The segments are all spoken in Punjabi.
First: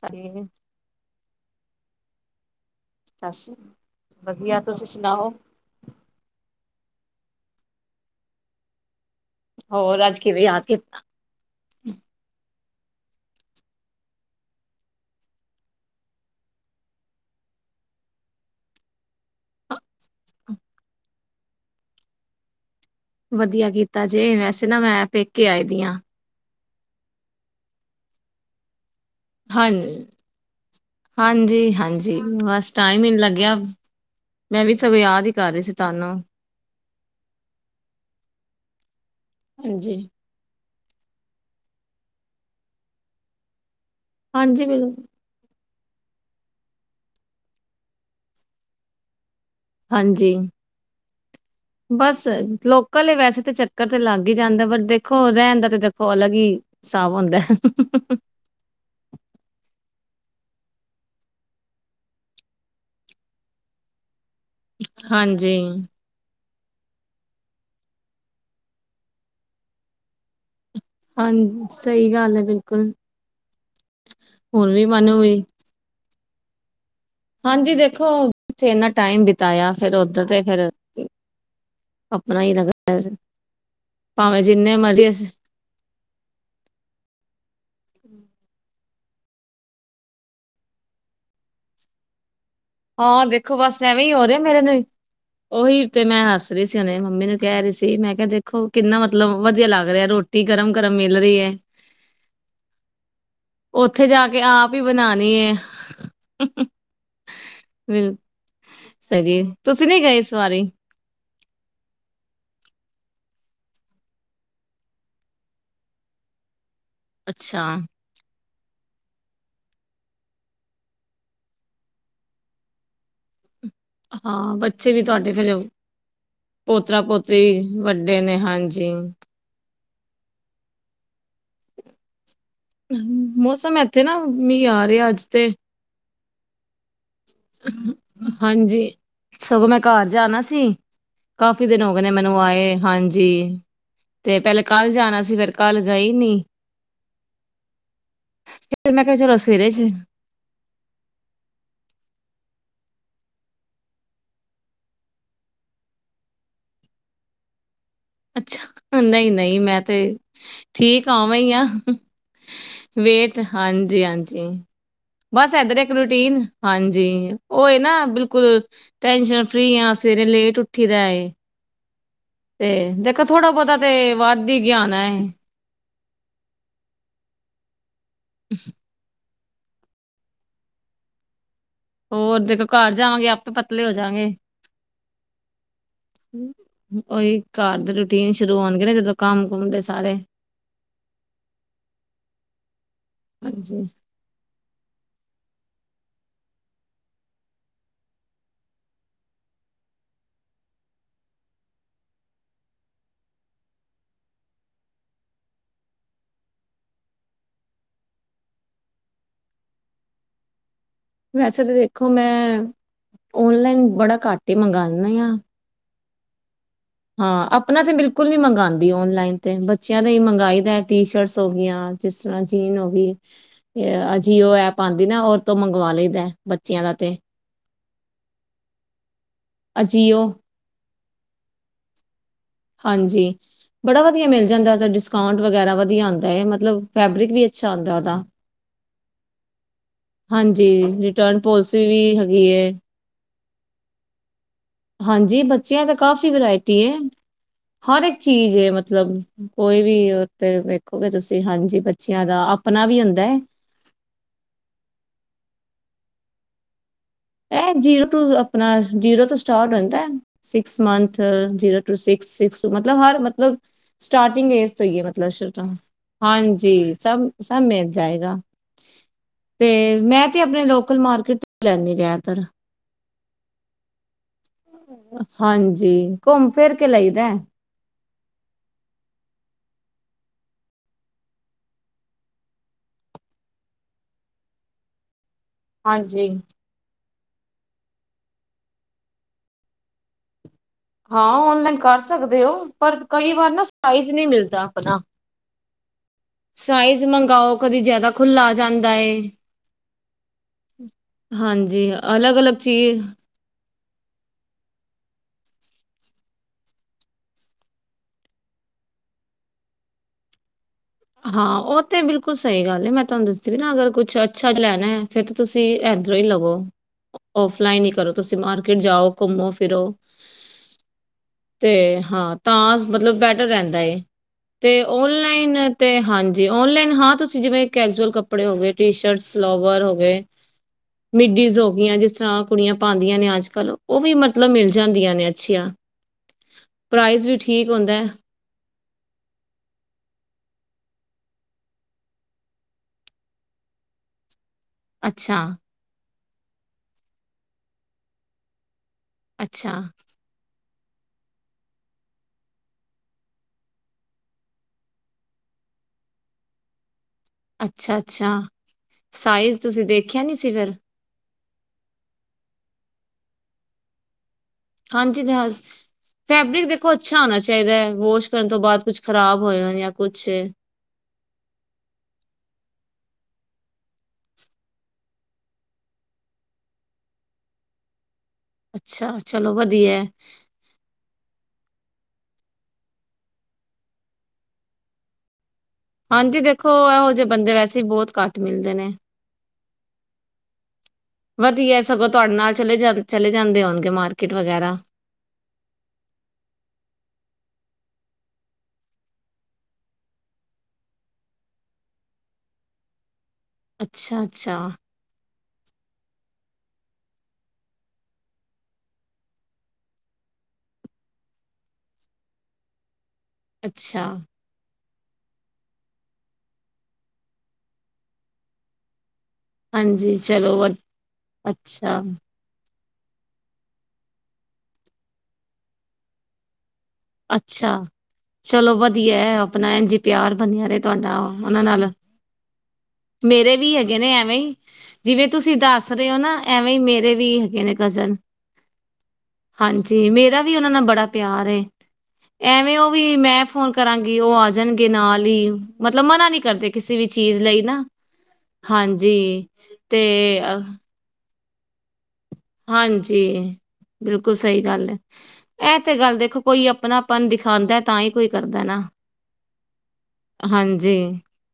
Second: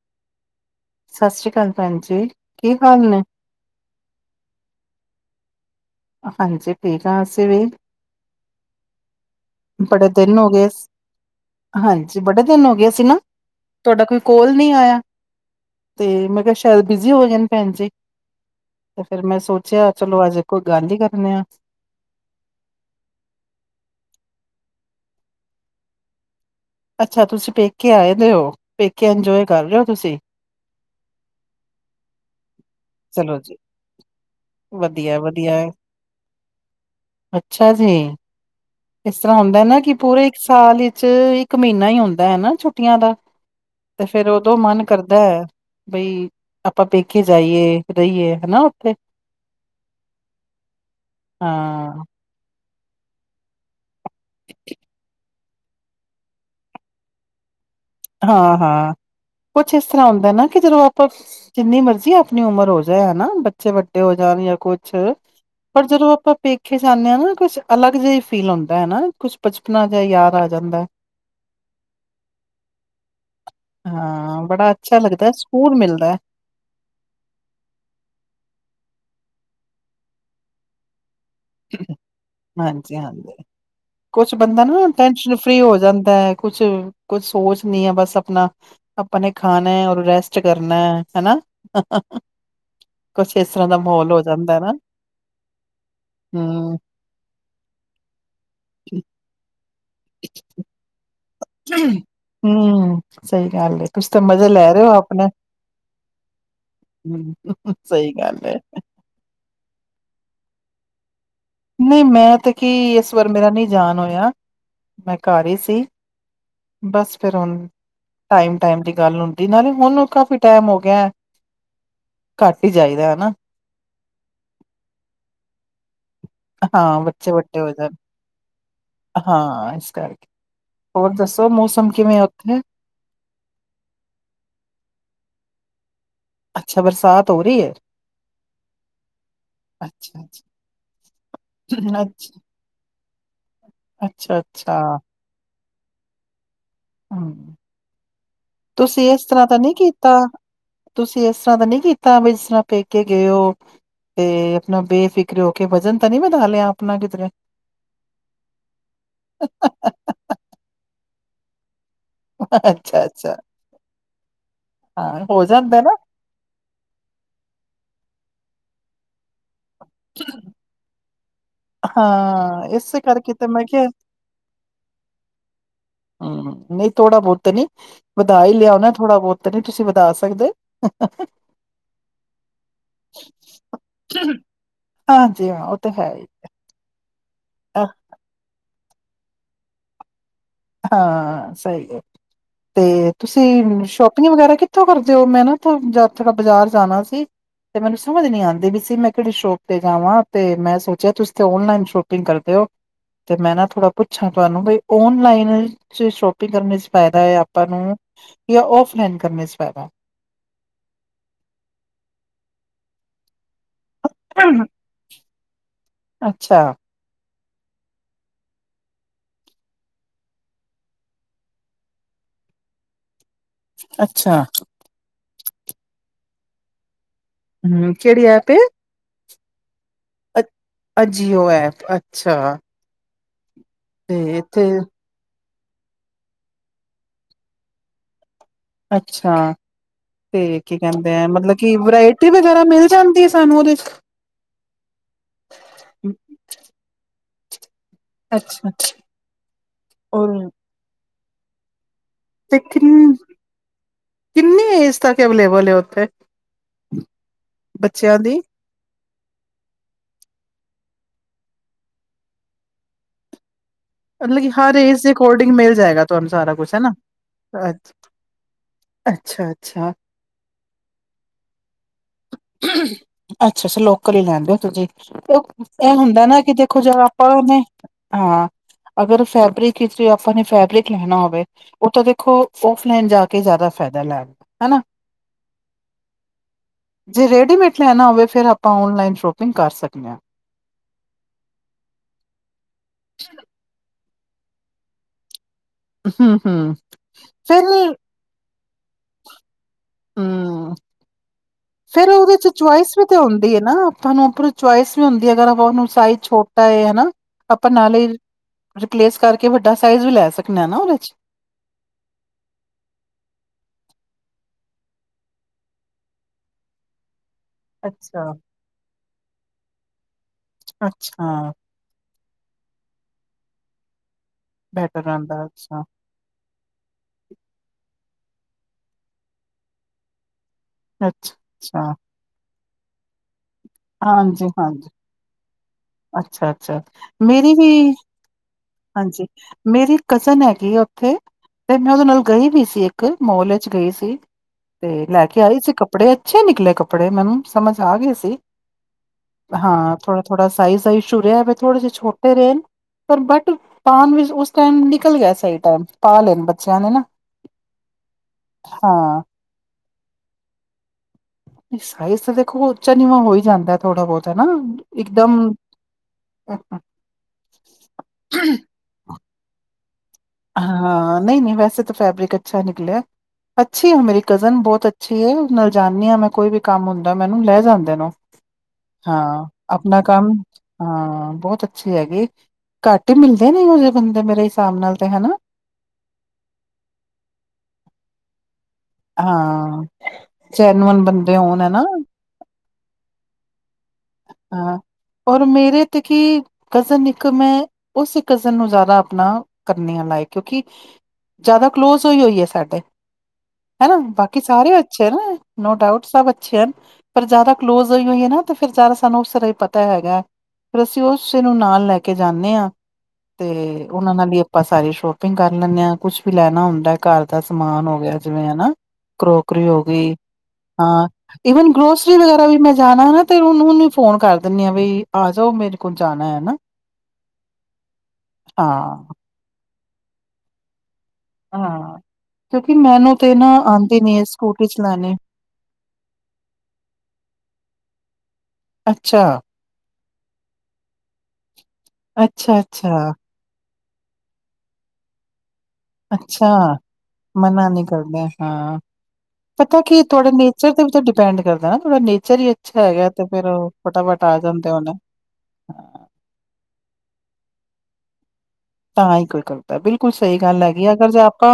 ਸ [unintelligible] ਸਤਿ ਸ੍ਰੀ ਅਕਾਲ ਭੈਣ ਜੀ ਕੀ ਹਾਲ ਨੇ? ਵਧੀਆ ਤੁਸੀਂ ਸੁਣਾਓ। ਹਾਂਜੀ ਠੀਕ ਹਾਂ ਅਸੀਂ ਵੀ ਹੋਰ ਬੜੇ ਅੱਜ ਦਿਨ ਕਿਵੇਂ ਹੋ ਯਾਦ ਗਏ। ਕੀਤਾ? ਹਾਂਜੀ ਬੜੇ ਦਿਨ ਹੋ ਗਿਆ ਸੀ ਨਾ ਤੁਹਾਡਾ ਕੋਈ ਕੋਲ ਨਹੀਂ ਆਇਆ। ਤੇ ਮੈਂ ਕਿਹਾ ਸ਼ਾਇਦ ਬਿਜ਼ੀ ਹੋ ਜਾਣੀ ਭੈਣ ਜੀ। ਤੇ ਫੇਿਰ ਮੈਂ ਸੋਚਿਆ ਚਲੋ ਅੱਜ ਕੋਈ ਗੱਲ ਹੀ ਕਰਨੇ ਆ। ਵਧੀਆ ਕੀਤਾ ਜੇ ਵੈਸੇ ਨਾ ਮੈਂ ਪੇਕੇ ਆਏ ਦੀ ਹਾਂ। ਅੱਛਾ ਤੁਸੀਂ ਪੇਕੇ ਆਏਦੇ ਹੋ ਪੇਕੇ ਇੰਜੋਏ ਕਰ ਹਾਂ ਰਹੇ ਹੋ ਤੁਸੀਂ ਹਾਂਜੀ, ਹਾਂਜੀ ਬਸ ਟਾਈਮ ਹੀ ਨੀ ਚਲੋ ਲੱਗਿਆ ਜੀ ਮੈਂ ਵੀ ਸਗੋਂ ਵਧੀਆ ਯਾਦ ਹੀ ਕਰ ਵਧੀਆ ਰਹੀ ਹੈ। ਸੀ ਤੁਹਾਨੂੰ ਅੱਛਾ ਜੀ ਇਸ ਤਰ੍ਹਾਂ ਹੁੰਦਾ ਨਾ ਕਿ ਹਾਂਜੀ। ਪੂਰੇ ਇੱਕ ਸਾਲ ਵਿੱਚ ਇੱਕ ਮਹੀਨਾ ਹੀ ਹੁੰਦਾ ਹੈ ਨਾ ਛੁੱਟੀਆਂ ਦਾ ਤੇ ਫਿਰ ਉਦੋਂ ਹਾਂਜੀ ਮਨ ਮੈਨੂੰ ਕਰਦਾ ਹੈ। ਬਈ ਆਪਾਂ ਪੇਕੇ ਜਾਈਏ ਰਹੀਏ ਹਨਾ ਉੱਥੇ ਹਾਂਜੀ, ਹਾਂ, ਬਸ ਲੋਕਲ ਵੈਸੇ ਤਾਂ ਚ ਚੱਕਰ ਤੇ ਲੱਗ ਹੀ ਜਾਂਦਾ ਬਟ ਦੇਖੋ ਰਹਿਣ ਦਾ ਤੇ ਦੇਖੋ ਅਲੱਗ ਹੀ ਹਿਸਾਬ ਹੁੰਦਾ ਹਾਂ ਹਾਂ ਕੁਛ ਇਸ ਤਰ੍ਹਾਂ ਹੁੰਦਾ ਨਾ ਕਿ ਜਦੋਂ ਆਪਾਂ ਜਿੰਨੀ ਮਰਜ਼ੀ ਆਪਣੀ ਉਮਰ ਹੋ ਜਾਏ ਹਨਾ ਬੱਚੇ ਵੱਡੇ ਹੋ ਜਾਣ ਜਾਂ ਕੁਛ ਹਾਂਜੀ। ਪਰ ਜਦੋਂ ਆਪਾਂ ਪੇਕੇ ਪੇਕੇ ਜਾਂਦੇ ਹਾਂ ਨਾ ਕੁਛ ਅਲੱਗ ਜੇਹਾ ਹੀ ਫੀਲ ਹੁੰਦਾ ਹੈ ਨਾ ਕੁਛ ਬਚਪਨਾ ਜੇਹਾ ਯਾਰ ਆ ਜਾਂਦਾ ਹਾਂ ਸਹੀ ਗੱਲ ਹੈ ਬਿਲਕੁਲ ਹਾਂ ਬੜਾ ਹੁਣ ਵੀ ਅੱਛਾ ਮਨ ਲੱਗਦਾ ਹੋਈ ਸਕੂਨ ਮਿਲਦਾ ਹਾਂਜੀ ਦੇਖੋ ਇਨਾ ਟਾਈਮ ਬਿਤਾਇਆ ਫਿਰ ਉਓਧਰ ਤੇ ਫਿਰ ਆਪਣਾ ਹੀ ਲੱਗਦਾ ਹਾਂਜੀ, ਵੈਸੇ, ਹਾਂਜੀ ਕੁਛ ਭਾਵੇਂ ਬੰਦਾ ਜਿੰਨੇ ਨਾ ਮਰਜ਼ੀ ਅਸੀਂ ਟੈਨਸ਼ਨ ਫਰੀ ਹੋ ਜਾਂਦਾ ਹੈ ਕੁਛ, ਕੁਛ ਸੋਚ ਨੀ ਹੈ ਬਸ ਆਪਣਾ ਆਪਾਂ ਨੇ ਖਾਣਾ ਰ ਰੈਸਟ ਕਰਨਾ ਹਨਾ ਹਾਂ ਕੁਛ ਇਸ ਦੇਖੋ ਤਰ੍ਹਾਂ ਦਾ ਬਸ ਐਵੇਂ ਹੀ ਮਾਹੌਲ ਹੋ ਰਿਹਾ ਜਾਂਦਾ ਮੇਰੇ ਹੈ ਨਾ ਨੂੰ ਉਹੀ ਤੇ ਮੈਂ ਹੱਸ ਰਹੀ ਸੀ ਹੂੰ। ਉਹਨੇ ਮੰਮੀ ਨੂੰ ਕਹਿ ਰਹੀ ਸੀ। ਮੈਂ ਕਿਹਾ ਦੇਖੋ ਕਿੰਨਾ ਮਤਲਬ ਵਧੀਆ ਲੱਗਦਾ। ਲਹ ਰੋਟੀ ਗਰਮ- ਗਰਮ ਮਿਲ ਰਹੀ [inaudible] ਹਮ ਸਹੀ ਗੱਲ ਉੱਥੇ ਤੁਸੀ ਤਾਂ ਜਾ ਕੇ ਮਜ਼ਾ ਲੈ ਆਪ ਹੀ ਰਹੇ ਹੋ ਆਪਣੇ ਬਣਾਉਣੀ ਹੈ ਹਮ ਬਿਲ, ਸਹੀਏ ਤੁਸੀਂ ਨੀ ਗਏ ਸਵਾਰੀ ਨਈ ਮੈਂ ਤਾਂ ਕੀ ਇਸ ਵਾਰ ਮੇਰਾ ਨਹੀਂ ਜਾਨ ਹੋਇਆ ਮੈਂ ਘਰ ਹੀ ਸੀ। ਬਸ ਫਿਰ ਹੁਣ ਅੱਛਾ ਟਾਈਮ- ਟਾਈਮ ਦੀ ਗੱਲ ਹੁੰਦੀ ਨਾਲੇ ਹੁਣ ਕਾਫੀ ਟਾਈਮ ਹੋ ਗਿਆ ਘੱਟ ਹੀ ਚਾਹੀਦਾ ਹਨਾ ਹਾਂ ਬੱਚੇ ਵੀ ਤੁਹਾਡੇ ਫ ਲਓ ਹਾਂ ਪੋਤਰਾ ਬੱਚੇ ਵੱਡੇ ਹੋ ਪੋਤਰੀ ਜਾਣ ਵੱਡੇ ਨੇ ਹਾਂਜੀ ਹਾਂ ਇਸ ਕਰਕੇ ਹੋਰ ਦੱਸੋ ਮੌਸਮ ਕਿਵੇਂ ਆ ਉੱਥੇ ਮੌਸਮ ਇੱਥੇ ਨਾ ਮੀਂ ਆ ਰਿਹਾ ਅੱਜ ਤੇ ਅੱਛਾ ਬਰਸਾਤ ਹੋ ਰਹੀ ਹੈ। ਹਾਂਜੀ, ਸਗੋਂ ਮੈਂ ਘਰ ਅੱਛਾ ਜਾਣਾ ਅੱਛਾ ਸੀ ਕਾਫੀ ਦਿਨ ਹੋ ਗਏ ਅੱਛਾ ਨੇ ਮੈਨੂੰ ਆਏ, ਹਾਂਜੀ ਅੱਛਾ ਤੇ ਪਹਿਲੇ ਅੱਛਾ ਕੱਲ ਜਾਣਾ ਸੀ ਫਿਰ ਕੱਲ ਗਈ ਨਈ ਹਮ ਫਿਰ ਮੈਂ ਤੁਸੀਂ ਕਿਹਾ ਇਸ ਚਲੋ ਤਰਾ ਤਾਂ ਸਵੇਰੇ ਨਹੀਂ ਚ ਕੀਤਾ ਤੁਸੀਂ ਇਸ ਤਰਾ ਤਾਂ ਨਹੀਂ ਕੀਤਾ ਬਈ ਜਿਸ ਤਰਾ ਪੇਕੇ ਗਏ ਹੋ ਤੇ ਆਪਣਾ ਬੇਫਿਕਰ ਹੋ ਕੇ ਵਜ਼ਨ ਤਾਂ ਨੀ ਵਧਾ ਲਿਆ ਆਪਣਾ ਕਿਧਰੇ ਅੱਛਾ, ਨਈ- ਨਈ ਮੈਂ ਤੇ ਠੀਕ ਆ ਓਵੇ ਆ ਅੱਛਾ ਅੱਛਾ ਵੇਟ ਹਾਂਜੀ- ਹਾਂਜੀ ਹਾਂ ਹੋ ਬਸ ਏਦਰ ਜਾਂਦਾ ਇੱਕ ਨਾ ਰੂਟੀਨ ਹਾਂਜੀ ਉਹਏ ਨਾ ਬਿਲਕੁਲ ਟੈਨਸ਼ਨ ਫਰੀ ਆ ਸਵੇਰੇ ਲੇਟ ਉੱਠੀ ਦਾ ਏ ਹਾਂ ਤੇ ਇਸੇ ਦੇਖੋ ਕਰਕੇ ਤਾਂ ਥੋੜਾ ਮੈਂ ਬਹੁਤਾ ਕਿਹਾ ਤੇ ਵੱਧ ਹੀ ਗਿਆ ਹੋਣਾ ਹੈ। ਹਮ ਨਹੀਂ ਥੋੜਾ ਬਹੁਤ ਤੇ ਨੀ ਵਦਾਹੀ ਲਿਆ ਹੋਣਾ ਹੈ ਥੋੜਾ ਬਹੁਤ ਤੇ ਨੀ ਤੁਸੀਂ ਵਧਾ ਸਕਦੇ ਹੋਰ ਦੇਖੋ ਘਰ ਜਾਵਾਂਗੇ ਆਪ ਪਤਲੇ ਹੋ ਜਾਗੇ ਹਾਂਜੀ ਹਾਂ ਉਹ ਤਾਂ ਹੈ ਹੀ ਉਹੀ ਘਰ ਅ- ਦੇ ਰੂਟੀਨ ਸ਼ੁਰੂ ਹੋਣਗੇ ਨਾ ਜਦੋਂ ਕੰਮ ਕੁੁੰਮ ਦੇ ਸਾਰੇ ਹਾਂ ਸਹੀ ਹੈ ਤੇ ਤੁਸੀਂ ਹਾਂਜੀ ਸ਼ੋਪ ਸ਼ਾਪਿੰਗ ਵਗੈਰਾ ਕਿੱਥੋਂ ਕਰਦੇ ਹੋ ਮੈਂ ਨਾ ਥੋੜਾ ਬਾਜ਼ਾਰ ਜਾਣਾ ਸੀ ਤੇ ਮੈਨੂੰ ਸਮਝ ਨਈ ਆਂਦੀ ਪਈ ਸੀ ਮੈਂ ਕਿੜੀ ਸ਼ੋਪ ਤੇ ਜਾਵਾਂ ਤੇ ਮੈਂ ਸੋਚਿਆ ਤੁਸੀ ਤੇ ਓਨਲਾਈਨ ਸ਼ੋਪਿੰਗ ਕਰਦੇ ਹੋ ਤੇ ਮੈਂ ਨਾ ਥੋੜਾ ਪੁੱਛਾਂ ਤੁਹਾਨੂੰ ਬਈ ਓਨਲਾਈਨ ਸ਼ੋਪਿੰਗ ਕਰਨ ਚ ਫਾਇਦਾ ਹੈ ਆਪਾਂ ਨੂੰ ਜਾਂ ਔਫਲਾਈਨ ਕਰਨ ਚ ਫਾਇਦਾ ਵੈਸੇ ਤਾਂ ਦੇਖੋ ਮੈਂ ਓਨਲਾਈਨ ਬੜਾ ਘੱਟ ਹੀ ਮੰਗਵਾਉਂਦਾ ਆ ਅੱਛਾ ਹਾਂ ਆਪਣਾ ਤੇ ਬਿਲਕੁਲ ਨੀ ਮੰਗਾਦੀ ਓਨਲਾਈਨ ਤੇ ਬੱਚਿਆਂ ਦਾ ਹੀ ਮੰਗਵਾਈ ਦਾ ਟੀ ਸ਼ਰਟਸ ਹੋ ਗਈਆਂ ਜਿਸ ਤਰ੍ਹਾਂ ਜੀਨ ਹੋ ਗਈ ਅ ਅੱਛਾ ਜੀਓ ਐਪ ਆਉਂਦੀ ਨਾ ਔਰਤ ਮੰਗਵਾ ਲੈਂਦਾ ਬੱਚਿਆਂ ਦਾ ਤੇ ਹਮ ਕਿਹੜੀ ਆਪੇ ਅਜੀਿਓ ਅਜੀਓ ਐਪ ਅੱਛਾ ਹਾਂਜੀ ਬੜਾ ਤੇ ਵਧੀਆ ਮਿਲ ਇੱਥੇ ਜਾਂਦਾ ਤੁ ਡਿਸਟ ਵਗੈਰਾ ਵਧੀਆ ਹੁੰਦਾ ਹੈ ਮਤਲਬ ਫੈਬਰਿਕ ਵੀ ਅੱਛਾ ਹੁੰਦਾ ਉਹਦਾ ਅੱਛਾ ਤੇ ਹਾਂਜੀ ਕੀ ਕਹਿੰਦੇ ਆ ਰਿਟਰਨ ਮਤਲਬ ਕਿ ਪੋਲਿਸੀ ਵੀ ਵਰਾਇਟੀ ਹੈਗੀ ਵਗੈਰਾ ਏ ਮਿਲ ਜਾਂਦੀ ਸਾਨੂੰ ਓਦੇ ਹਾਂਜੀ ਬੱਚਿਆਂ ਤਾਂ ਕਾਫ਼ੀ ਵਰਾਇਟੀ ਹੈ। ਹਰ ਇੱਕ ਚੀਜ਼ ਅੱਛਾ ਹੈ ਅੱਛਾ ਮਤਲਬ ਕੋਈ ਵੀ ਔਰ ਉਥ ਵੇਖੋਗੇ ਤੁਸੀਂ ਹਾਂਜੀ ਬੱਚਿਆਂ ਦਾ ਤੇ ਕਿ ਆਪਣਾ ਵੀ ਹੁੰਦਾ ਏ ਕਿੰਨੀ ਏਜ ਤੱਕ ਅਵੇਲੇਬਲ ਹੈ ਓਥੇ ਇਹ ਜੀਰੋ ਟੂ ਆਪਣਾ ਜੀਰੋ ਤੋਂ ਸਟਾਰਟ ਹੁੰਦਾ ਸਿਕਸ ਮੰਥ ਜੀਰੋ ਟੂ ਸਸ ਸਸ ਟੂ ਮਤਲਬ ਹਰ ਮਤਲਬ ਮਤਲਬ ਕਿ ਸਟਾਰਟਿੰਗ ਏਜ ਹਰ ਤੋਂ ਹੀ ਹੈ ਦੇ ਮਤਲਬ ਸ਼ ਅਕੋਰਡਿੰਗ ਮਿਲ ਜਾਏਗਾ ਤੁਹਾਨੂੰ ਸਾਰਾ ਹਾਂਜੀ ਕੁਛ ਹਨਾ ਸਭ ਸਭ ਮਿਲ ਅੱਛਾ ਜਾਏਗਾ ਅੱਛਾ ਤੇ ਅੱਛਾ ਮੈਂ ਤੇ ਆਪਣੇ ਲੋਕਲ ਮਾਰਕੀਟ ਤੋਂ ਲੈਂਦੀ ਰਿਿਆ ਇਧ ਅੱਛਾ ਅੱਛਾ ਲੋਕ ੱਕਰੀ ਲੈਂਦੇ ਹੋ ਤੁਸੀਂ ਹਾਂਜੀ ਇਹ ਹੁੰਦਾ ਨਾ ਘੁੰਮ ਕਿ ਫਿਰ ਦੇਖੋ ਕੇ ਜ ਲਈਦਾ ਆਪਾਂ ਹੈ। ਉਹਨੇ ਹਾਂ ਅਗਰ ਫੈਬਰਿਕ ਵਿੱਚ ਆਪਾਂ ਨੇ ਫੈਬਰਿਕ ਲੈਣਾ ਹੋਵੇ ਉਹ ਤਾਂ ਦੇਖੋ ਔਫਲਾਈਨ ਜਾ ਕੇ ਜ਼ਿਆਦਾ ਫਾਇਦਾ ਲੈ ਹਨਾ ਹਾਂਜੀ ਜੇ ਰੇਡੀਮੇਡ ਲੈਣਾ ਹੋਵੇ ਫਿਰ ਆਪਾਂ ਔਨਲਾਈਨ ਸ਼ੋਪਿੰਗ ਕਰ ਸਕਦੇ ਹਾਂ ਹਾਂ ਓਨਲਾਈਨ ਕਰ ਸਕਦੇ ਹੋ ਪਰ ਕਈ ਵਾਰ ਨਾ ਸਾਈਜ਼ ਨਹੀਂ ਮਿਲਦਾ ਆਪਣਾ ਹਮ ਹਮ ਸਾਈਜ਼ ਮੰਗਾਓ ਫਿਰ ਕਦੇ ਜਿਆਦਾ ਖੁਲ੍ਹਾ ਆ ਜਾਂਦਾ ਹਮ ਹਾਂਜੀ ਫੇਰ ਉਹਦੇ ਅਲੱਗ ਚ ਅਲੱਗ ਚੁਇਸ ਚੀਜ਼ ਵੀ ਤੇ ਹੁੰਂਦੀ ਹੈ ਨਾ ਆਪਾਂ ਨੂੰ ਆਪ ਚੋਇਸ ਵੀ ਹੁੰਦੀ ਹੈ ਅਗਰ ਉਹਨੂੰ ਸਾਈਜ਼ ਛੋਟਾ ਹੈਏ ਹਨਾ ਆਪਾਂ ਨਾਲ ਹੀ ਰਿਪਲੇਸ ਕਰਕੇ ਵੱਡਾ ਸਾਈਜ਼ ਵੀ ਲੈ ਸਕਦੇ ਹਾਂ ਨਾ ਉਹਦੇ ਚ ਹਾਂ ਉਹ ਤੇ ਬਿਲਕੁਲ ਸਹੀ ਗੱਲ ਹੈ ਮੈਂ ਤੁਹਾਨੂੰ ਦੱਦੀ ਵੀ ਨਾ ਅਗਰ ਕੁਛ ਅੱਛਾ ਲੈਣਾ ਹੈ ਫੇਰ ਤੁਸੀਂ ਐਂਥੋਈ ਲਵੋ ਔਫਲਾਈਨ ਹੀ ਕਰੋ ਅੱਛਾ ਤੁਸੀਂ ਮਾਰਕੀਟ ਜਾਓ ਘੁੰਮੋ ਫਿਰੋ ਅੱਛਾ ਅਤੇ ਹਾਂ ਤਾਂ ਮਤਲਬ ਬੈਟਰ ਰਹਿੰਦਾ ਏ ਅਤੇ ਬੈਟਰ ਰਹਿੰਦਾ ਔਨਲਾਈਨ ਅੱਛਾ ਹਾਂਜੀ ਓਨਲਾਈਨ ਹਾਂ ਤੁਸੀਂ ਜਿਵੇਂ ਕੈਜਲ ਕੱਪੜੇ ਹੋ ਗਏ ਟੀ ਸ਼ਰਟ ਸਲਾਵਰ ਹੋ ਗ ਅੱਛਾ ਮਿਡੀਜ਼ ਹੋ ਅੱਛਾ ਗਈਆਂ ਜਿਸ ਤਰ੍ਹਾਂ ਕੁੜੀਆਂ ਪਾਉਂਦੀਆਂ ਨੇ ਅੱਜ ਕੱਲ੍ਹ ਉਹ ਵੀ ਹਾਂਜੀ ਮਤਲਬ ਮਿਲ ਹਾਂਜੀ ਜਾਂਦੀਆਂ ਨੇ ਅੱਛੀਆਂ ਅੱਛਾ ਅੱਛਾ ਪ੍ਰਾਈਸ ਮੇਰੀ ਵੀ ਠੀਕ ਹੁੰਦਾ ਹੈ ਹਾਂਜੀ ਮੇਰੀ ਕਜ਼ਨ ਹੈਗੀ ਆ ਉੱਥੇ ਤੇ ਮੈਂ ਉਹਦੇ ਨਾਲ ਗਈ ਵੀ ਸੀ ਇੱਕ ਮੋਲ ਵਿੱਚ ਗਈ ਸੀ ਤੇ ਲੈ ਕੇ ਅੱਛਾ ਆਈ ਸੀ ਕੱਪੜੇ ਅੱਛੇ ਨਿਕਲੇ ਕੱਪੜੇ ਮੈਨੂੰ ਸਮਝ ਆ ਗਏ ਸੀ ਅੱਛਾ ਹਾਂ ਥੋੜਾ ਥੋੜਾ ਸਾਈਜ਼ਾਈਜ਼ ਸ਼ ਰਿਹਾ ਥੋੜੇ ਜਿਹੇ ਛੋਟੇ ਰਹੇ ਪਰ ਬਟ ਪਾਉਣ ਵਿੱਚ ਉਸ ਟਾਈਮ ਨਿਕਲ ਗਿਆ ਸਹੀ ਟਾਈਮ ਪਾ ਲੈਣ ਬੱਚਿਆਂ ਨੇ ਨਾ ਅੱਛਾ ਅੱਛਾ ਹਾਂ। ਸਾਈਜ਼ ਤੁਸੀਂ ਦੇਖਿਆ ਨਹੀਂ ਸੀ ਫਿਰ ਸਾਈਜ਼ ਤਾਂ ਦੇਖੋ ਚਨੀਵਾ ਹੋਈ ਜਾਂਦਾ ਥੋੜਾ ਬਹੁਤ ਹੈਾ ਹਾਂਜੀ ਜਹਾਜ਼ ਫੈਬਰਿਕ ਦੇਖੋ ਅੱਛਾ ਹੋਣਾ ਚਾਹੀਦਾ ਹੈ ਵਾਸ਼ ਕਰਨ ਤੋਂ ਬਾਅਦ ਕੁਛ ਖ਼ਰਾਬ ਹੋਏ ਹੋ ਜਾਂ ਕੁਛ ਹਾਂ ਨਹੀਂ ਨਹੀਂ ਵੈਸੇ ਤਾਂ ਫੈਬਰਿਕ ਅੱਛਾ ਨਿਕਲਿਆ ਅੱਛੀ ਆ ਮੇਰੀ ਕਜ਼ਨ ਬਹੁਤ ਅੱਛੀ ਨਾਲ ਜਾਣਨੀ ਹਾਂ ਮੈਂ ਕੋਈ ਵੀ ਕੰਮ ਹੁੰਦਾ ਮੈ ਉਹਨੂੰ ਲੈ ਜਾਂਦੇ ਨੂੰ ਅੱਛਾ ਹਾਂ ਚਲੋ ਵਧੀਆ ਆਪਣਾ ਹੈ। ਕੰਮ ਹਾਂ ਬਹੁਤ ਅੱਛੀ ਹੈਗੀ ਘੱਟ ਹੀ ਮਿਲਦੇ ਨੇ ਉਹ ਜਹੇ ਬੰਦੇ ਮੇਰੇ ਹਿਸਾਬ ਨਾਲ ਤੇ ਹਨਾ ਹਾਂਜੀ ਦੇਖੋ ਇਹੋ ਜਿਹੇ ਬੰਦੇ ਵੈਸੇ ਹੀ ਬਹੁਤ ਘੱਟ ਮਿਲਦੇ ਨੇ ਹਾਂ ਚੈਨਵਨ ਬੰਦੇ ਹੋਣ ਵਧੀਆ ਹੈ, ਹਨਾ ਸਗੋਂ ਤੁਹਾਡੇ ਨਾਲ ਚਲੇ ਜਾ ਚਲੇ ਜਾਂਦੇ ਹੋਣਗੇ ਮਾਰ ਹਾਂ ਔਰ ਮੇਰੇ ਤੇ ਕੀ ਕਜ਼ਨ ਇੱਕ ਮੈਂ ਉਸ ਕਜ਼ਨ ਨੂੰ ਜ਼ਿਆਦਾ ਆਪਣਾ ਕਰਨੀ ਹ ਲਾਾਇਕ ਕਿਉਂਕਿ ਜ਼ਿਆਦਾ ਕਲੋਜ ਹੋਈ ਹੋਈ ਹੈ ਸਾਡੇ ਹਨਾ ਅੱਛਾ ਬਾਕੀ ਅੱਛਾ ਸਾਰੇ ਅ ਨੋ ਡਾਊਟ ਸਭ ਅੱਛੇ ਹਨ ਪਰ ਜ਼ਿਆਦਾ ਕਲੋਜ ਹੋ ਨਾ ਫਿਰ ਜ਼ਾਰ ਸਾਨੂੰ ਉਸ ਤਰ੍ਹਾਂ ਹੀ ਪਤਾ ਹੈਗਾ ਹੈ ਫ਼ਿਰ ਅਸੀਂ ਉਸੇ ਨੂੰ ਨਾਲ ਲੈ ਕੇ ਜਾਂਦੇ ਹਾਂ ਤੇ ਅੱਛਾ ਉਹਨਾਂ ਨਾਲ ਵੀ ਆਪਾਂ ਸਾਰੀ ਸ਼ੋਪਿੰਗ ਕਰ ਲੈਂਦੇ ਹਾਂ ਕੁਛ ਵੀ ਲੈਣਾ ਹੁੰਦਾ ਘਰ ਦਾ ਸਮਾਨ ਹੋ ਗਿਆ ਜਿਵੇਂ ਹਨਾ ਕਰੋ ਰੀ ਹੋ ਗਈ ਹਾਂਜੀ ਚਲੋ ਵ ਹਾਂ ਵਨ ਅੱਛਾ ਗਰੋਸਰੀ ਵਗੈਰਾ ਵੀ ਮੈਂ ਜਾਣਾ ਨਾ ਤੇ ਉਹਨੂੰ ਉਹਨੂੰ ਫੋਨ ਕਰ ਦਿੰੇ ਆ ਬਈ ਆ ਜਾਓ ਮੇਰੇ ਕੋਲ ਜਾਣਾ ਹੈ ਨਾ ਅੱਛਾ ਹਾਂ ਚਲੋ ਵਧੀਆ ਆਪਣਾ ਐ ਜੀ ਪਿਆਰ ਬਣਿਆ ਰਹੇ ਤੁਹਾਡਾ ਉਹਨਾਂ ਨਾਲ ਹਾਂ ਕਿਉਂਕਿ ਮੈਨੂੰ ਤੇ ਨਾ ਮੇਰੇ ਵੀ ਹੈਗੇ ਆਉਂਦੀ ਨੇ ਨੀ ਹੈ ਐਵੇਂ ਹੀ ਸਕੂਟੀ ਚਲਾਉਣੀ ਜਿਵੇਂ ਤੁਸੀਂ ਦੱਸ ਰਹੇ ਹੋ ਨਾ ਐਵੇਂ ਹੀ ਮੇਰੇ ਵੀ ਹੈਗੇ ਨੇ ਗਜ਼ਨ ਅੱਛਾ ਹਾਂਜੀ ਮੇਰਾ ਵੀ ਉਹਨਾਂ ਨਾਲ ਬੜਾ ਪਿਆਰ ਏ ਅੱਛਾ ਐਵੇਂ ਉਹ ਅੱਛਾ ਵੀ ਮੈਂ ਫੋਨ ਕਰਾਂਗੀ ਉਹ ਆ ਜਾਣਗੇ ਨਾਲ ਹੀ ਮਤਲਬ ਮਨਾ ਨਹੀਂੀ ਅੱਛਾ ਕਰਦੇ ਕਿਸੇ ਵੀ ਚੀਜ਼ ਲਈ ਮਨਾ ਨਾ ਨੀ ਕਰਦਾ ਹਾਂ ਹਾਂਜੀ ਪਤਾ ਤੇ ਕੀ ਤੁਹਾਡੇ ਅ, ਨੇਚਰ ਦੇ ਵਿੱਚ ਡਿਪੈਂਡ ਕਰਦਾ ਨਾ ਤੁਹਾਡਾ ਨੇਚਰ ਹੀ ਅੱਛਾ ਹੈਗਾ ਤੇ ਫੇਰ ਹਾਂਜੀ ਉਹ ਫਟਾਫਟ ਬਿਲਕੁਲ ਆ ਸਹੀ ਜਾਂਦੇ ਗੱਲ ਉਹਨ ਹੈ ਇਹ ਤੇ ਗੱਲ ਦੇਖੋ ਕੋਈ ਆਪਣਾਪਨ ਦਿਖਾਉਂਦਾ ਤਾਂ ਹੀ ਕੋਈ ਕਰਦਾ ਨਾ ਤਾਂ ਹੀ ਕੋਈ ਗਦਾ ਬਿਲਕੁਲ ਸਹੀ ਗੱਲ ਹੈਗੀ ਹਾਂਜੀ ਅਗਰ ਜੇ ਆਪਾਂ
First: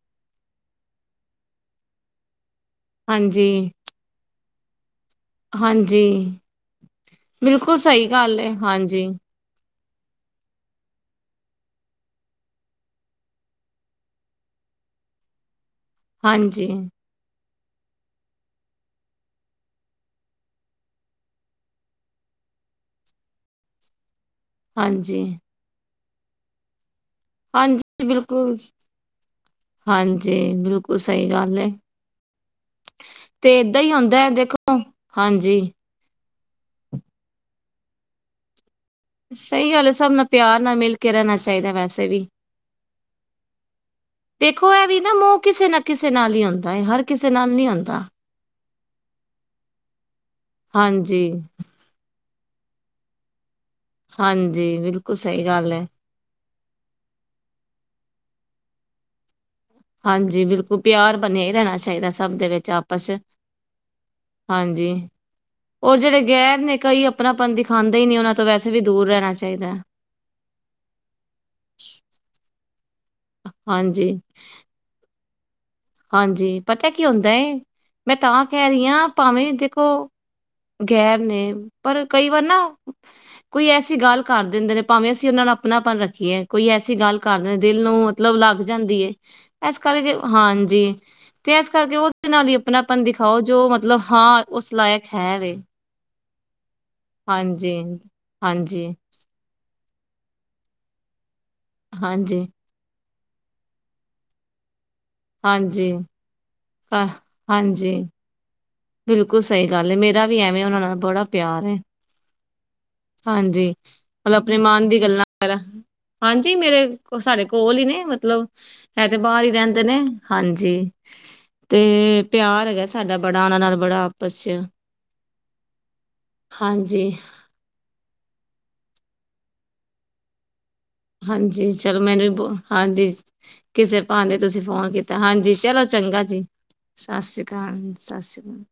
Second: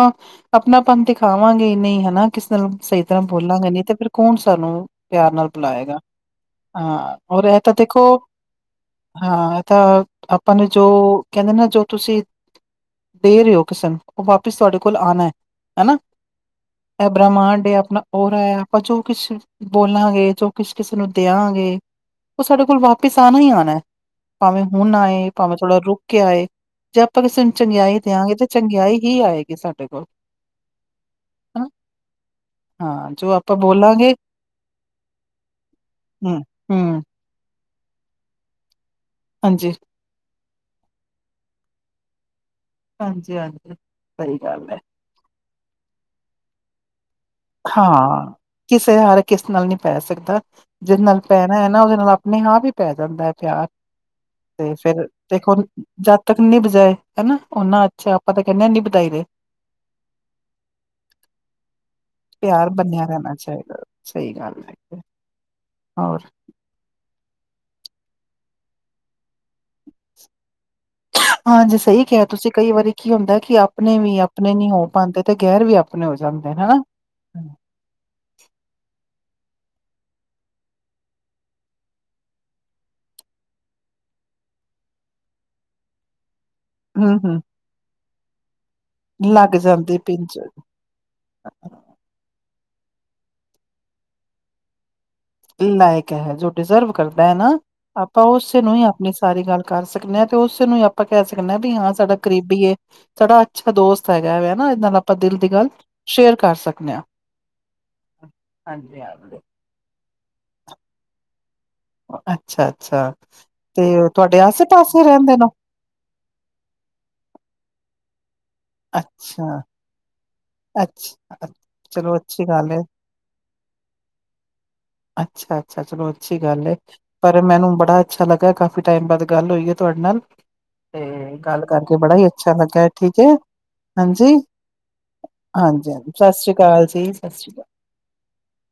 ਆਪਣਾਪਨ ਦਿਖਾਵਾਂਗੇ ਨਹੀਂ ਹਨਾ ਕਿਸੇ ਨਾਲ ਸਹੀ ਤਰ੍ਹਾਂ ਹਾਂਜੀ ਬੋਲਾਂਗੇ ਨ ਤੇ ਫਿਰ ਕੌਣ ਸਾਨੂੰ ਪਿਆਰ ਨਾਲ ਬੁਲਾਏਗਾ ਹਾਂਜੀ ਹਾਂ ਔਰ ਇਹ ਤਾਂ ਬਿਲਕੁਲ ਦੇਖੋ ਸਹੀ ਗੱਲ ਹੈ ਹਾਂਜੀ ਹਾਂ ਇਹ ਤਾਂ ਆਪਾਂ ਨੂੰ ਜੋ ਕਹਿੰਦੇ ਨਾ ਜੋ ਤੁਸੀਂ ਦੇ ਰਹੇ ਹੋ ਕਿਸੇ ਨੂੰ ਉਹ ਵਾਪਿਸ ਤੁਹਾਡੇ ਕੋਲ ਆਉਣਾ ਹੈ ਹਨਾ ਹਾਂਜੀ ਇਹ ਬ੍ਰਹਮਾਂਡ ਹੈ ਆਪਣਾ ਰ ਆਪਾਂ ਜੋ ਕਿਛ ਬੋਲਾਂਗੇ ਜੋ ਕੁਛ ਕਿਸੇ ਨੂੰ ਦਿਆਂਗੇ ਉਹ ਸਾਡੇ ਕੋਲ ਵਾਪਿਸ ਆਉਣਾ ਹੀ ਆਉਣਾ ਭਾਵੇਂ ਹੁਣ ਹਾਂਜੀ ਆਏ ਭਾਵੇਂ ਥੋੜ੍ਹਾ ਰੁਕ ਕੇ ਆਏ ਜੇ ਆਪਾਂ ਕਿਸੇ ਨੂੰ ਚੰਗਿਆਈ ਹਾਂਜੀ ਦੇਿਆਂਗੇ ਤਾਂ ਬਿਲਕੁਲ ਚੰਗਿਆਈ ਹੀ ਆਏਗੀ ਸਾਡੇ ਕੋਲ ਹਾਂਜੀ ਬਿਲਕੁਲ ਸਹੀ ਗੱਲ ਹੈ ਹਾਂ ਜੋ ਆਪਾਂ ਤੇ ਏਦਾਂ ਹੀ ਬੋਲਾਂਗੇ ਹੁੰਦਾ ਹੈ ਦੇਖੋ ਹਾਂਜੀ ਹਮ ਹਮ ਸਹੀ ਹਾਂਜੀ, ਗੱਲ ਹੈ ਹਾਬ ਨਾਲ ਪਿਆਰ ਨਾਲ ਮਿਲ ਕੇ ਰਹਿਣਾ ਚਾਹੀਦਾ ਵੈਸੇ ਵੀ ਹਾਂਜੀ ਹਾਂਜੀ ਸਹੀ ਗੱਲ ਹੈ ਮਹ ਕਿਸੇ ਨਾ ਕਿਸੇ ਨਾਲ ਹੀ ਆਉਂਦਾ ਹੈ ਹਰ ਕਿਸੇ ਨਾਲ ਨਹੀਂ ਹੁੰਦਾ ਹਾਂ ਕਿਸੇ ਹਾਰ ਕਿਸ ਨਾਲ ਨਹੀਂੀ ਪੈ ਸਕਦਾ ਜਿਹਦੇ ਨਾਲ ਹਾਂਜੀ ਪੈਣਾ ਹੈ ਨਾ ਉਹਦੇ ਨਾਲ ਆਪਣੀ ਹਾਂ ਵੀ ਪੈ ਜਾਂਦਾ ਹੈ ਪਿਆਰ ਤੇ ਹਾਂਜੀ ਫਿਰ ਬਿਲਕੁਲ ਸਹੀ ਦੇਖੋ ਗੱਲ ਹੈ ਤੱਕ ਨੀ ਬਜਾਏ ਹਨਾ ਓਨਾ ਅੱਛਾ ਆਪਾਂ ਤਾਂ ਕਹਿੰਦੇ ਨੀ ਵਧਾਈ ਰਹੇ ਹਾਂਜੀ ਬਿਲਕੁਲ ਪਿਆਰ ਬਣਿਆ ਹੀ ਰਹਿਣਾ ਚਾਹੀਦਾ ਸਭ ਦੇ ਵਿੱਚ ਪਿਆਰ ਬੰਨਿਆ ਆਪਸ ਰਹਿਣਾ ਚਾਹੀਦਾ ਸਹੀ ਗੱਲ ਹਾਂਜੀ ਹੈ ਰ ਜਿਹੜੇ ਹੋਰ ਗਹਿਰ ਨੇ ਕਈ ਆਪਣਾਪਨ ਦਿਖਾਂਦੇ ਹੀ ਨਹੀਂ ਉਹਨਾਂ ਤੋਂ ਵੈਸੇ ਵੀ ਦੂਰ ਰਹਿਣਾ ਚਾਹੀਦਾ ਹਾਂਜੀ ਸਹੀ ਕਿਹਾ ਤੁਸੀਂ ਕਈ ਵਾਰੀ ਕੀ ਹੁੰਦਾ ਕਿ ਆਪਣੇ ਹਾਂਜੀ ਵੀ ਆਪਣੇ ਨੀ ਹੋ ਪਾਉਂਦੇ ਤੇ ਗੈਰ ਵੀ ਆਪ ਹਾਂਜੀ ਪਤਾ ਕੀ ਹੁੰਦਾ ਐ ਮੈਂ ਤਾਂ ਕਹਿ ਰਹੀ ਹਾਂ ਭਾਵੇਂ ਦੇਖੋ ਗੈਰ ਨੇ ਪਰ ਕਈ ਵਾਰ ਨਾ ਕੋਈ ਐਸੀ ਗੱਲ ਕਰ ਦਿੰਦੇ ਨੇ ਭਾਵੇਂ ਅਸੀਂ ਉਹਨਾਂ ਨੂੰ ਆਪਣਾ ਆਪਨ ਰੱਖੀਏ ਕੋਈ ਐਸੀ ਗੱਲ ਹੂੰ, ਹੂੰ ਕਰਦੇ ਦਿਲ ਨੂੰ ਮਤਲਬ ਲੱਗ ਜਾਂਦੀ ਹੈ ਲੱਗ ਇਸ ਜਾਂਦੇ ਕਰਕੇ ਪਿੰਜ ਹਾਂਜੀ ਜੀ ਤੇ ਇਸ ਕਰਕੇ ਉਸਦੇ ਨਾਲ ਹੀ ਆਪਣਾਪਨ ਦਿਖਾਓ ਜੋ ਮਤਲਬ ਹਾਂ ਉਸ ਲਾਇਕ ਹੈ ਵੇ ਲਾਇਕ ਹੈ ਜੋ ਡਿਜ਼ਰਵ ਕਰਦਾ ਹੈ ਨਾ ਹਾਂਜੀ ਆਪਾਂ ਉਸੇ ਨੂੰ ਹੀ ਹਾਂਜੀ ਆਪਣੇ ਸਾਰੀ ਗੱਲ ਕਰ ਸਕਦੇ ਹਾਂ ਤੇ ਉਸੈਨੂੰ ਹੀ ਆਪਾਂ ਕਹਿ ਸਕਦੇ ਹਾਂ ਵੀ ਹਾਂ ਸਾਡਾ ਹਾਂਜੀ ਕਰੀਬੀ ਏ। ਸਾਡਾ ਅੱਛਾ ਦੋਸਤ ਹੈਗਾ ਵੇ ਨਾ ਇਹਦੇ ਨਾਲ ਆਪਾਂ ਦਿਲ ਦੀ ਗੱਲ ਸ਼ੇਅਰ ਕਰ ਸਕਦੇ ਹਾਂ। ਹਾ ਹਾਂਜੀ ਹਾਂਜੀ ਹਾਂਜੀ। ਬਿਲਕੁਲ ਸਹੀ ਗੱਲ ਐ ਮੇਰਾ ਵੀ ਐਵੇਂ ਉਹਨਾਂ ਨਾਲ ਬੜਾ ਪਿਆਰ ਏ। ਅੱਛਾ ਅੱਛਾ ਹਾਂਜੀ ਤੇ ਮਤਲਬ ਤੁਹਾਡੇ ਆਪਣੇ ਆਸੇ ਮਣ ਦੀ ਪਾਸੇ ਗੱਲਾਂ ਰਹਿੰਦੇ ਨੇ ਕਰ ਹਾਂਜੀ ਮੇਰੇ ਕੋ ਸਾਡੇ ਕੋਲ ਹੀ ਨੇ ਮਤਲਬ ਹੈ ਤੇ ਬਾਹਰ ਹੀ ਅੱਛਾ ਰਹਿੰਦੇ ਨੇ ਹਾਂਜੀ ਅੱਛਾ ਤੇ ਚਲੋ ਅੱਛੀ ਪਿਆਰ ਗੱਲ ਹੈ ਹੈਗਾ ਸਾਡਾ ਬੜਾ ਉਹਨਾਂ ਨਾਲ ਬੜਾ ਆਪਸ ਚ ਅੱਛਾ ਅੱਛਾ ਚਲੋ ਅੱਛੀ ਗੱਲ ਹੈ ਹਾਂਜੀ, ਪਰ ਮੈਨੂੰ ਬੜਾ ਅੱਛਾ ਲੱਗਾ ਕਾਫੀ ਟਾਈਮ ਬਾਅਦ ਗੱਲ ਹੋਈ ਹੈ ਤੁਹਾਡੇ ਨਾਲ। ਤੇ ਗੱਲ ਹਾਂਜੀ ਕਰਕੇ ਚਲੋ ਬੜਾ ਮੈਨੂੰ ਹੀ ਵੀ ਬ ਅੱਛਾ ਲੱਗਾ ਹਾਂਜੀ ਠੀਕ ਹੈ ਕਿਸੇ ਹਾਂਜੀ। ਭਾਨੇ ਤੁਸੀਂ ਫੋਨ ਕੀਤਾ। ਹਾਂਜੀ ਚਲੋ ਹਾਂਜੀ ਚੰਗਾ ਸਤਿ ਜੀ ਸ੍ਰੀ ਅਕਾਲ ਜੀ ਸਤਿ ਸ੍ਰੀ ਸ਼੍ਰੀ ਅਕਾਲ ਸਤਿ ਸ਼੍ਰੀ ਅਕਾਲ।